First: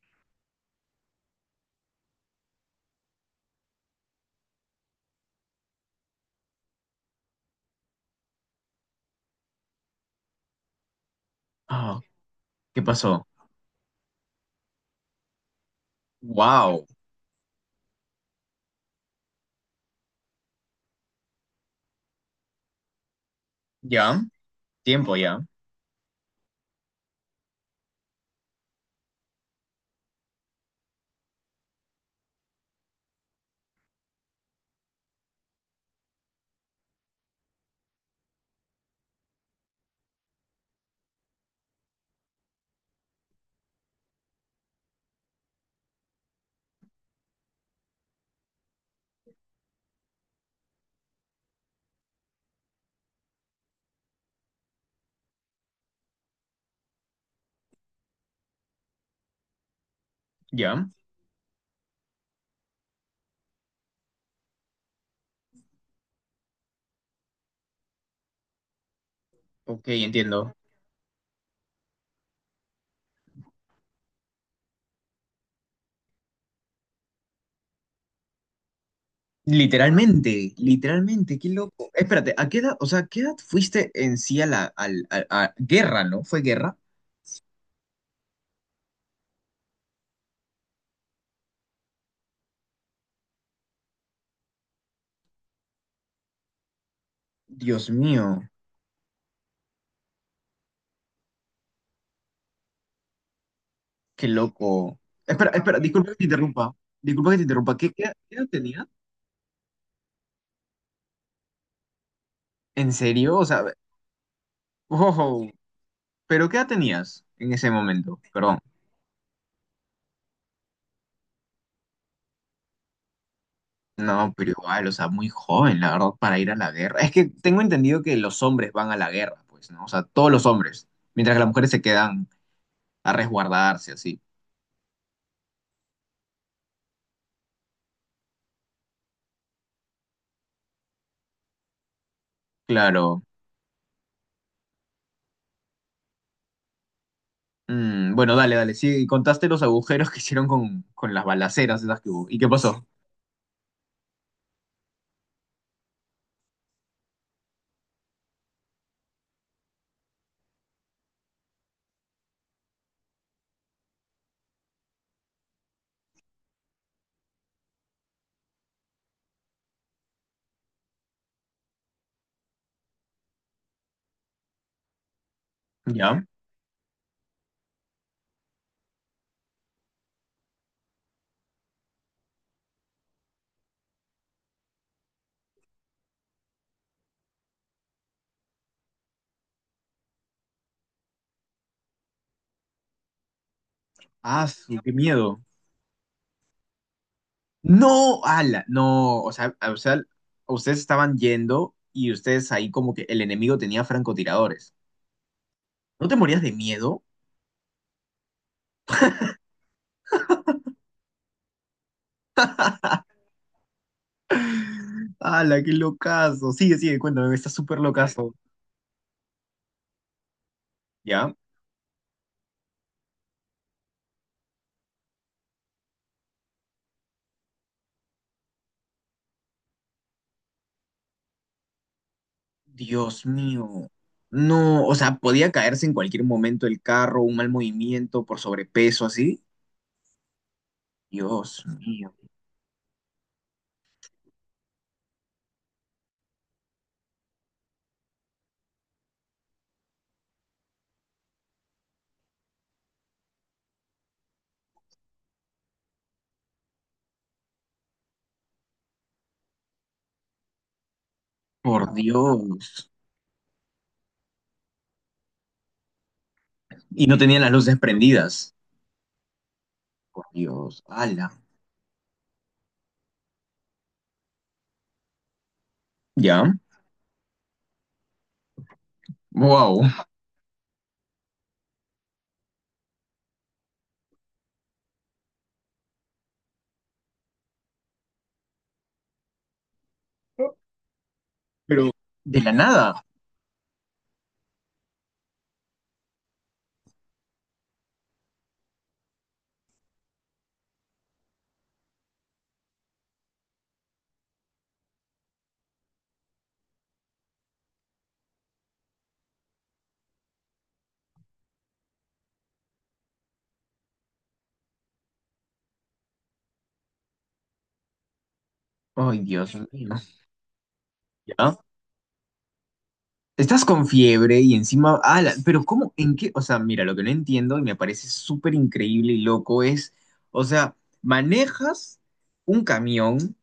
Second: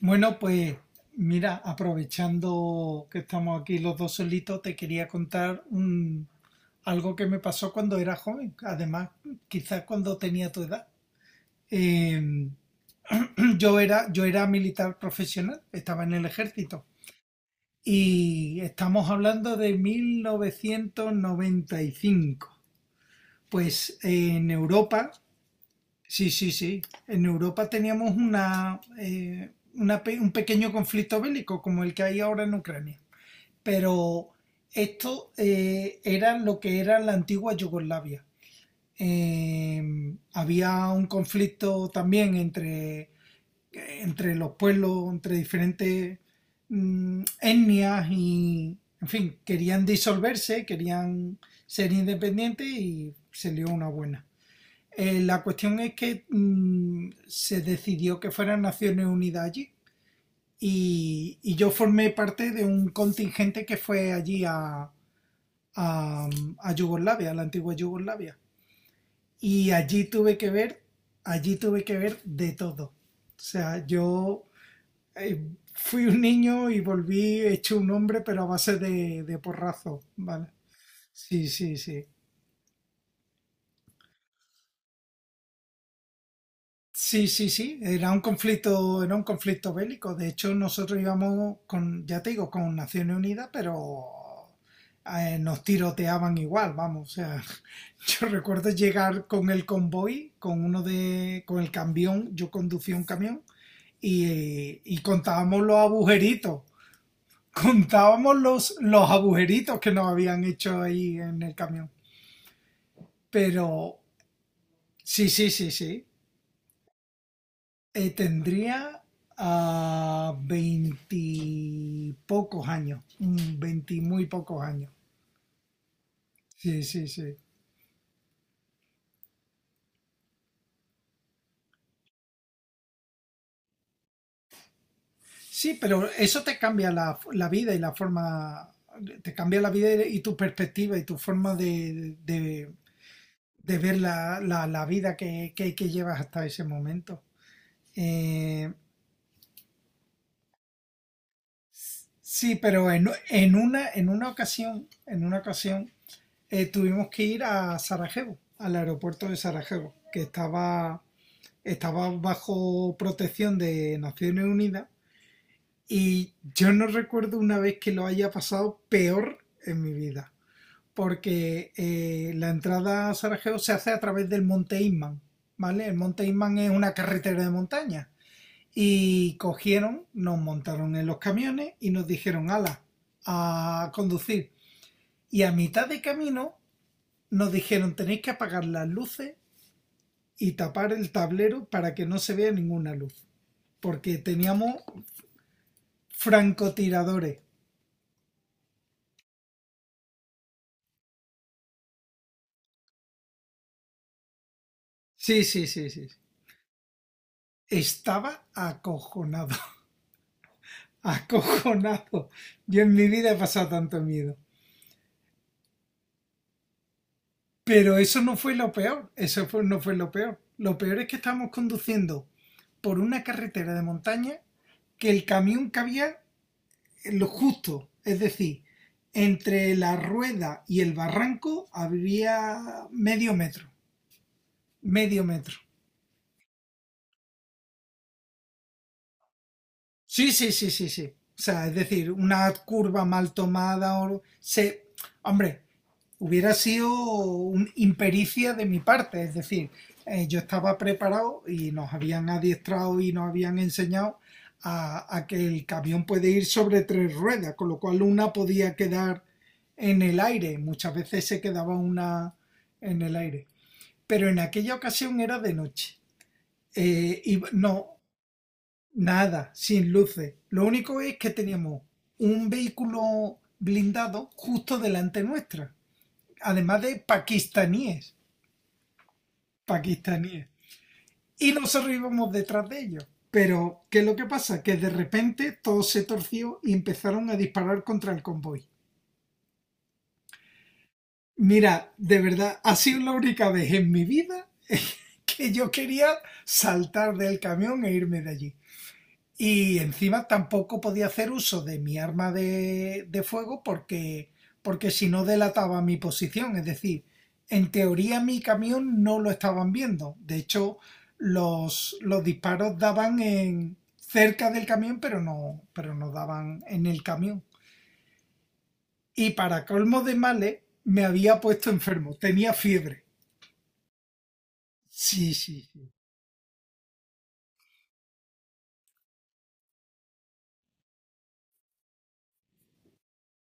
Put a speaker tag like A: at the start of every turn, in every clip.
A: Bueno, pues mira, aprovechando que estamos aquí los dos solitos, te quería algo que me pasó cuando era joven, además quizás cuando tenía tu edad.
B: Ah,
A: Eh,
B: ¿qué pasó?
A: yo era militar profesional, estaba en el
B: Wow,
A: ejército y estamos hablando de 1995. Pues
B: ya,
A: en Europa.
B: tiempo ya,
A: Sí, sí, sí. En Europa teníamos un pequeño conflicto bélico como el que hay ahora en Ucrania. Pero esto era lo que era la antigua Yugoslavia. Había un conflicto también entre los pueblos, entre diferentes etnias y, en fin, querían disolverse, querían ser independientes y se lió una buena. La cuestión es que se decidió que fueran Naciones Unidas allí
B: ya.
A: y yo formé parte de un contingente que fue a, a Yugoslavia, a la antigua Yugoslavia. Y
B: Ok, entiendo.
A: allí tuve que ver de todo. O sea, yo eh, fui un niño y volví hecho un hombre, pero a base de porrazo, ¿vale?
B: Literalmente, literalmente, qué
A: Sí, sí,
B: loco.
A: sí.
B: Espérate, ¿a qué edad, o sea, qué edad fuiste en sí a la a guerra, ¿no? ¿Fue guerra?
A: Sí, sí, sí, era un conflicto bélico. De hecho, nosotros íbamos con, ya te digo, con Naciones Unidas, pero nos tiroteaban igual, vamos. O sea,
B: Dios
A: yo
B: mío,
A: recuerdo llegar con el convoy, con uno de, con el camión, yo conducía un camión
B: qué loco.
A: y
B: Espera,
A: contábamos los
B: espera, disculpa que te
A: agujeritos,
B: interrumpa. Disculpa que te interrumpa. ¿Qué
A: contábamos
B: edad tenías?
A: los agujeritos que nos habían hecho ahí en el camión.
B: ¿En serio? O sea,
A: Pero sí,
B: wow,
A: sí, sí, sí.
B: pero ¿qué edad tenías en ese momento? Perdón.
A: Tendría a veintipocos años, veinti muy
B: No, pero
A: pocos
B: igual, o
A: años.
B: sea, muy joven, la verdad, para ir a la
A: Sí,
B: guerra.
A: sí,
B: Es que
A: sí.
B: tengo entendido que los hombres van a la guerra, pues, ¿no? O sea, todos los hombres, mientras que las mujeres se quedan a resguardarse, así.
A: Sí, pero eso te cambia la vida y la forma, te cambia la vida y tu perspectiva y tu forma
B: Claro.
A: de ver la vida que llevas hasta ese momento.
B: Bueno, dale,
A: Eh,
B: dale. Sí, contaste los agujeros que hicieron con las balaceras esas que hubo. ¿Y qué
A: sí,
B: pasó?
A: pero en una ocasión, tuvimos que ir a Sarajevo, al aeropuerto de Sarajevo, que estaba bajo protección de Naciones Unidas, y yo no recuerdo una vez que lo haya pasado peor en mi vida, porque la entrada a Sarajevo se hace a través del Monte Inman, ¿vale? El
B: ¿Ya?
A: Monte Inman es una carretera de montaña, y cogieron, nos montaron en los camiones y nos dijeron, ala, a conducir. Y a mitad de camino nos dijeron, tenéis que apagar las luces y tapar el tablero para que no se vea ninguna luz, porque
B: Ah,
A: teníamos
B: qué miedo.
A: francotiradores.
B: No, ala, no, o sea, ustedes estaban yendo y ustedes ahí como que el enemigo tenía francotiradores.
A: Sí, sí, sí,
B: ¿No
A: sí,
B: te
A: sí.
B: morías de miedo?
A: Estaba acojonado, acojonado. Yo en mi vida he pasado tanto miedo.
B: ¡Hala, qué locazo! Sigue, sigue, cuéntame, está súper
A: Pero eso
B: locazo.
A: no fue lo peor, no fue lo peor. Lo peor es que
B: ¿Ya?
A: estábamos conduciendo por una carretera de montaña que el camión cabía en lo justo, es decir, entre la rueda y el barranco había
B: Dios
A: medio metro,
B: mío. No, o sea,
A: medio
B: podía
A: metro.
B: caerse en cualquier momento el carro, un mal movimiento por sobrepeso, así.
A: Sí, sí, sí, sí, sí. O
B: Dios
A: sea, es decir,
B: mío,
A: una curva mal hombre, hubiera sido un impericia de mi parte, es decir, yo estaba preparado y nos habían adiestrado y nos habían enseñado a que el camión puede ir sobre tres ruedas, con lo cual una podía quedar en el aire, muchas veces se quedaba
B: por
A: una
B: Dios.
A: en el aire, pero en aquella ocasión era de noche.
B: Y no
A: Eh, y
B: tenían las luces
A: no,
B: prendidas.
A: Nada, sin
B: Por
A: luces. Lo
B: Dios,
A: único es
B: ¡hala!
A: que teníamos un vehículo blindado justo delante nuestra,
B: ¿Ya?
A: además de pakistaníes,
B: ¡Wow!
A: pakistaníes. Y nosotros íbamos detrás de ellos. Pero, ¿qué es lo que pasa? Que de repente todo se torció y empezaron a disparar contra el convoy.
B: Pero
A: Mira, de
B: de la
A: verdad, ha sido
B: nada.
A: la única vez en mi vida que yo quería saltar del camión e irme de allí. Y encima tampoco podía hacer uso de mi arma de fuego porque, porque si no delataba mi posición. Es decir, en teoría mi camión no lo estaban viendo. De hecho, los disparos daban en, cerca del camión, pero no daban en el camión.
B: ¡Ay,
A: Y
B: Dios
A: para
B: mío!
A: colmo de males, me había
B: ¿Ya?
A: puesto enfermo. Tenía fiebre.
B: Estás con fiebre y encima,
A: Sí,
B: ala, pero
A: sí,
B: ¿cómo?
A: sí.
B: ¿En qué? O sea, mira, lo que no entiendo y me parece súper increíble y loco es, o sea, manejas un camión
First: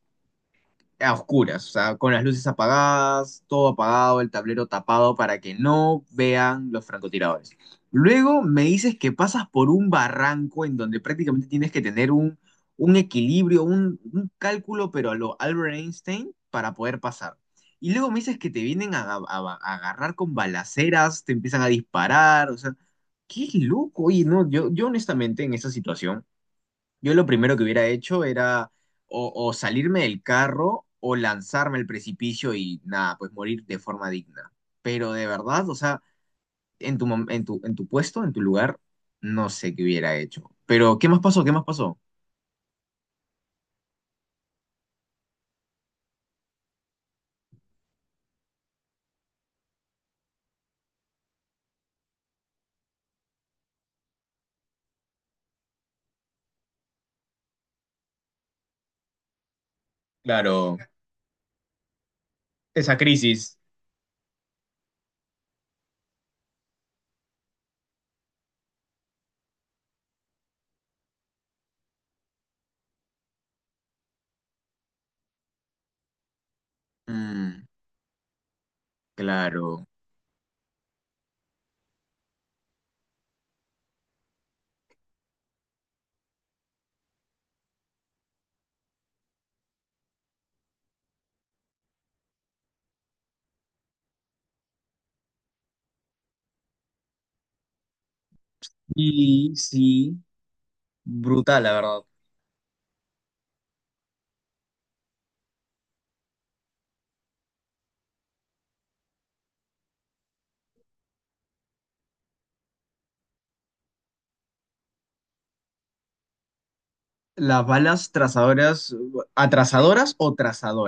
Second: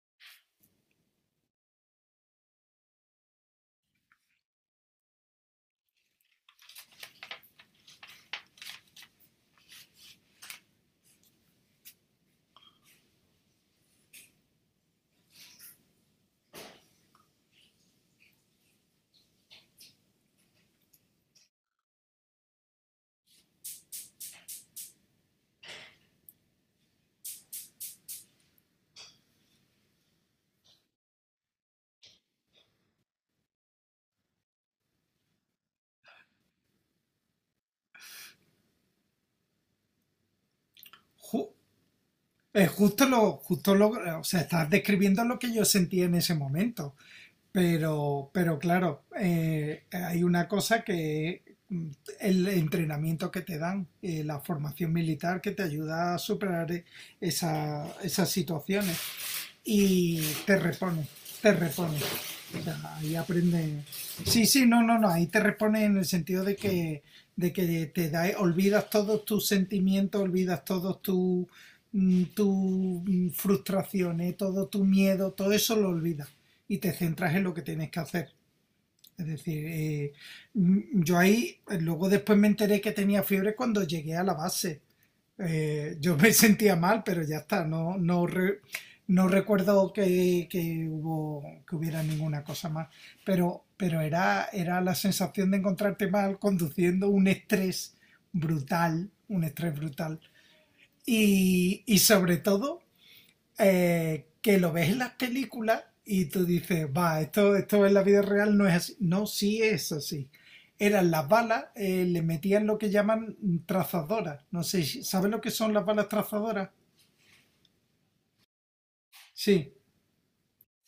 B: a oscuras, o sea, con las luces apagadas, todo apagado, el tablero tapado para que no vean los francotiradores. Luego me dices que pasas por un barranco en donde prácticamente tienes que tener un equilibrio, un cálculo, pero a lo Albert Einstein para poder pasar. Y luego me dices que te vienen a, a agarrar con balaceras, te empiezan a disparar, o sea, qué loco. Oye, no, yo honestamente en esa situación yo lo primero que hubiera hecho era o salirme del carro o lanzarme al precipicio y nada, pues morir de forma digna. Pero de verdad, o sea, en tu, en tu, en tu puesto, en tu lugar, no sé qué hubiera hecho. Pero, ¿qué más pasó?
A: Ju-
B: ¿Qué más pasó?
A: justo lo, o sea, estás describiendo lo que yo sentía en ese momento. Pero claro, hay una cosa que el entrenamiento que te dan, la formación militar que te ayuda a superar esas situaciones y te
B: Claro,
A: repone, te repone. O sea,
B: esa
A: ahí
B: crisis.
A: aprende. Sí, sí, no, no, no, ahí te repone en el sentido de que te da, olvidas todos tus sentimientos, olvidas todos tus tu frustraciones, todo tu miedo, todo eso lo olvidas y te centras en lo que
B: Mm,
A: tienes que hacer. Es decir,
B: claro.
A: yo ahí, luego después me enteré que tenía fiebre cuando llegué a la base. Eh, yo me sentía mal, pero ya está, no recuerdo que hubo, que hubiera ninguna cosa más, pero era, era la sensación de encontrarte mal conduciendo un estrés brutal, un
B: Y
A: estrés
B: sí,
A: brutal.
B: brutal, la verdad.
A: Y sobre todo, que lo ves en las películas y tú dices, va, esto en la vida real no es así. No, sí es así. Eran las balas, le metían lo que llaman trazadoras. No sé, ¿sabes lo que son las balas trazadoras?
B: Las balas trazadoras,
A: Sí,
B: atrasadoras o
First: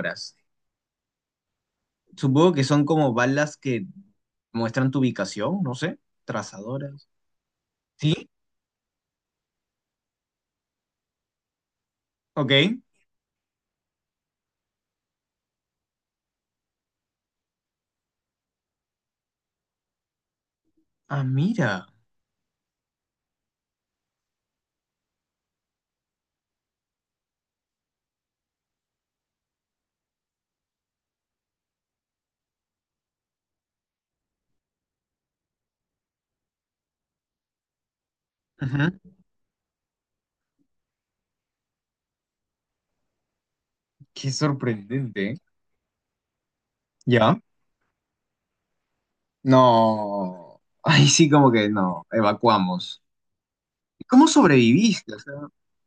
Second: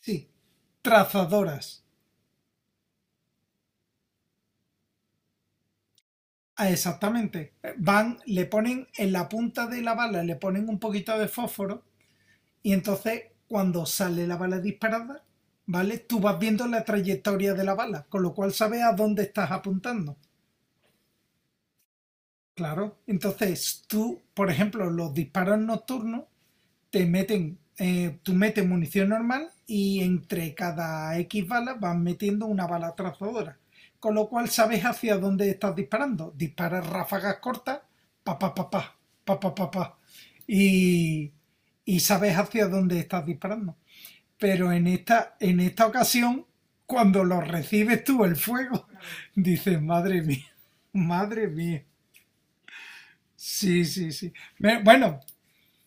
A: sí. Trazadoras.
B: Supongo que son como balas que muestran tu ubicación, no sé,
A: Ah,
B: trazadoras.
A: exactamente. Van,
B: Sí,
A: le ponen en la punta de la bala, le ponen un poquito de fósforo,
B: ok.
A: y entonces cuando sale la bala disparada, ¿vale? Tú vas viendo la trayectoria de la bala, con lo cual sabes a dónde estás apuntando.
B: Ah, mira.
A: Claro. Entonces, tú, por ejemplo, los disparos nocturnos te meten, tú metes munición normal y entre cada X balas vas metiendo una bala trazadora. Con lo cual sabes hacia dónde estás disparando. Disparas ráfagas cortas, pa pa pa
B: Ujú.
A: pa, pa pa pa pa. Y, y sabes hacia dónde estás disparando.
B: Qué
A: Pero en
B: sorprendente. ¿Eh?
A: en esta ocasión, cuando
B: ¿Ya?
A: lo recibes tú el fuego, dices, madre mía,
B: No. Ay, sí,
A: madre
B: como que
A: mía.
B: no. Evacuamos.
A: Sí, sí,
B: ¿Cómo
A: sí.
B: sobreviviste? O
A: Bueno,
B: sea,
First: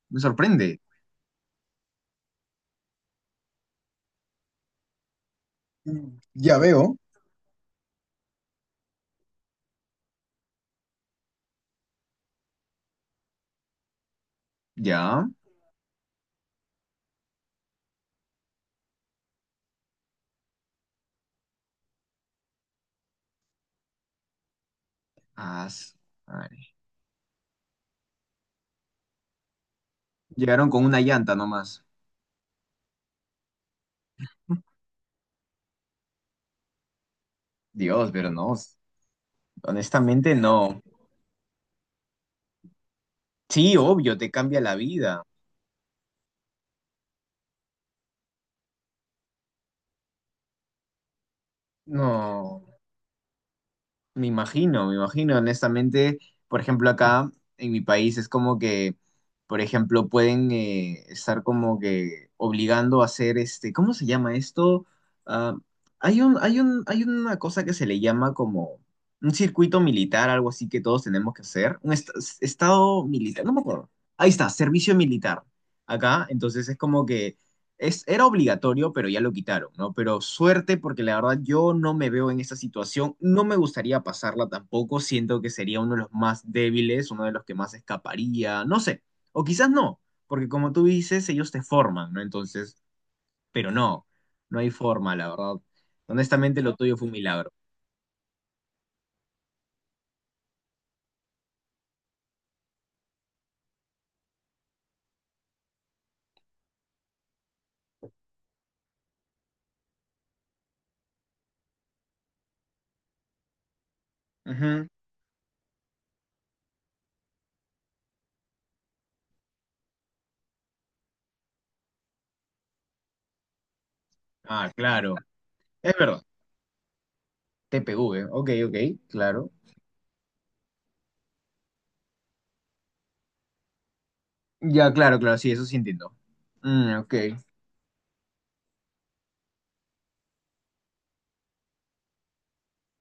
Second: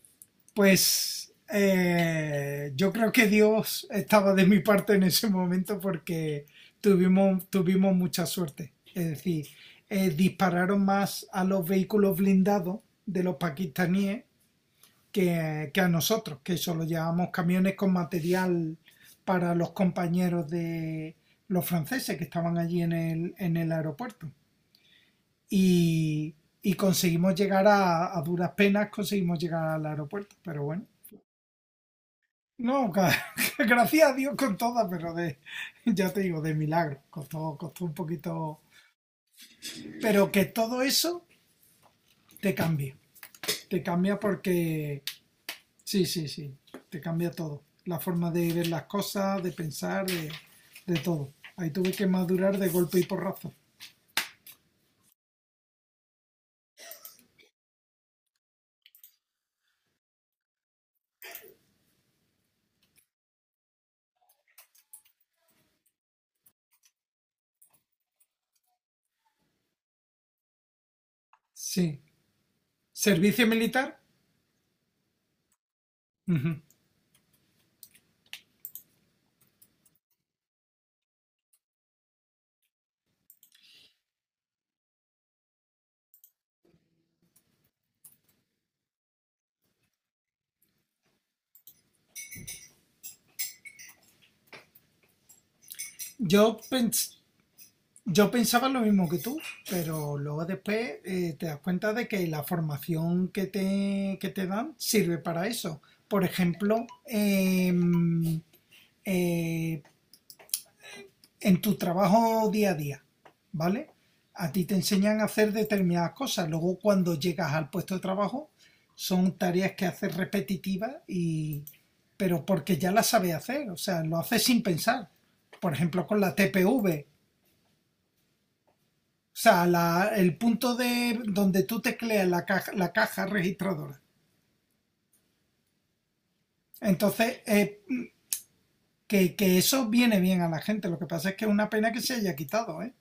B: me sorprende.
A: pues yo creo que Dios estaba de mi parte en ese momento porque
B: Ya veo.
A: tuvimos, tuvimos mucha suerte. Es decir, dispararon más a los vehículos blindados de los pakistaníes
B: ¿Ya?
A: que a nosotros, que solo llevábamos camiones con material para los compañeros de los franceses que estaban allí en el aeropuerto,
B: Ah,
A: y,
B: ay.
A: y conseguimos llegar a duras penas, conseguimos llegar al aeropuerto, pero
B: Llegaron
A: bueno.
B: con una llanta nomás.
A: No, gracias a Dios con todas, pero ya te digo, de milagro. Costó, costó un
B: Dios, pero no.
A: poquito. Pero
B: Honestamente,
A: que
B: no.
A: todo eso te cambia.
B: Sí,
A: Te
B: obvio,
A: cambia
B: te cambia la
A: porque.
B: vida.
A: Sí, sí, sí. Te cambia todo. La forma de ver las cosas, de pensar, de todo. Ahí tuve que madurar de
B: No.
A: golpe y porrazo.
B: Me imagino, honestamente, por ejemplo, acá en mi país es como que, por ejemplo, pueden estar como que obligando a hacer este, ¿cómo se llama esto? Ah, hay una cosa que se le llama como un circuito militar, algo así que todos tenemos que hacer, un
A: Sí.
B: estado militar,
A: ¿Servicio
B: no me acuerdo.
A: militar?
B: Ahí está, servicio militar. Acá,
A: Uh -huh.
B: entonces es como que es, era obligatorio, pero ya lo quitaron, ¿no? Pero suerte, porque la verdad yo no me veo en esa situación, no me gustaría pasarla tampoco, siento que sería uno de los más débiles, uno de los que más escaparía, no sé, o quizás no, porque como tú dices, ellos te forman, ¿no? Entonces, pero no, no hay forma, la verdad.
A: Yo
B: Honestamente, lo tuyo fue un
A: pens
B: milagro.
A: Yo pensaba lo mismo que tú, pero luego después te das cuenta de que la formación que te dan sirve para eso. Por ejemplo, eh, en tu trabajo día a día, ¿vale? A ti te
B: Ujú.
A: enseñan a hacer determinadas cosas. Luego, cuando llegas al puesto de trabajo, son tareas que haces repetitivas pero porque ya las sabes hacer, o sea, lo haces sin
B: Ah,
A: pensar.
B: claro,
A: Por
B: es
A: ejemplo, con
B: verdad,
A: la TPV,
B: TPV, ok, ok,
A: o
B: claro.
A: sea, el punto de donde tú tecleas la caja registradora.
B: Ya, claro, claro, sí, eso sí entiendo. Ok.
A: Entonces, que eso viene bien a la gente. Lo que pasa es que es una pena que se haya quitado, ¿eh?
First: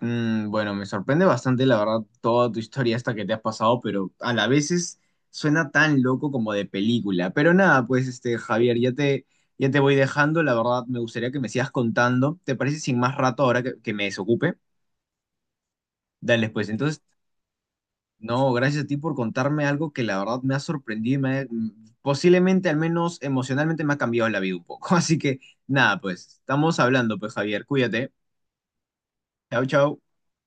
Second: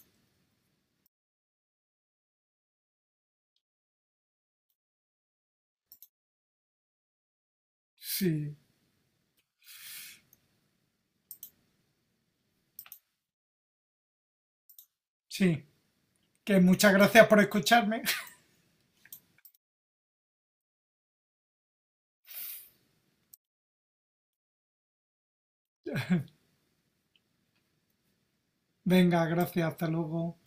B: Bueno, me sorprende bastante, la verdad, toda tu historia esta que te has pasado, pero a la vez suena tan loco como de película. Pero nada, pues este,
A: Sí,
B: Javier, ya te voy dejando, la verdad, me gustaría que me sigas contando. ¿Te parece sin más rato ahora que me desocupe?
A: sí.
B: Dale,
A: Que
B: pues
A: muchas
B: entonces,
A: gracias por escucharme.
B: no, gracias a ti por contarme algo que la verdad me ha sorprendido y me ha, posiblemente, al menos emocionalmente, me ha cambiado la vida un poco. Así que nada, pues estamos hablando, pues Javier, cuídate.
A: Venga,
B: Chao,
A: gracias, hasta
B: chao.
A: luego.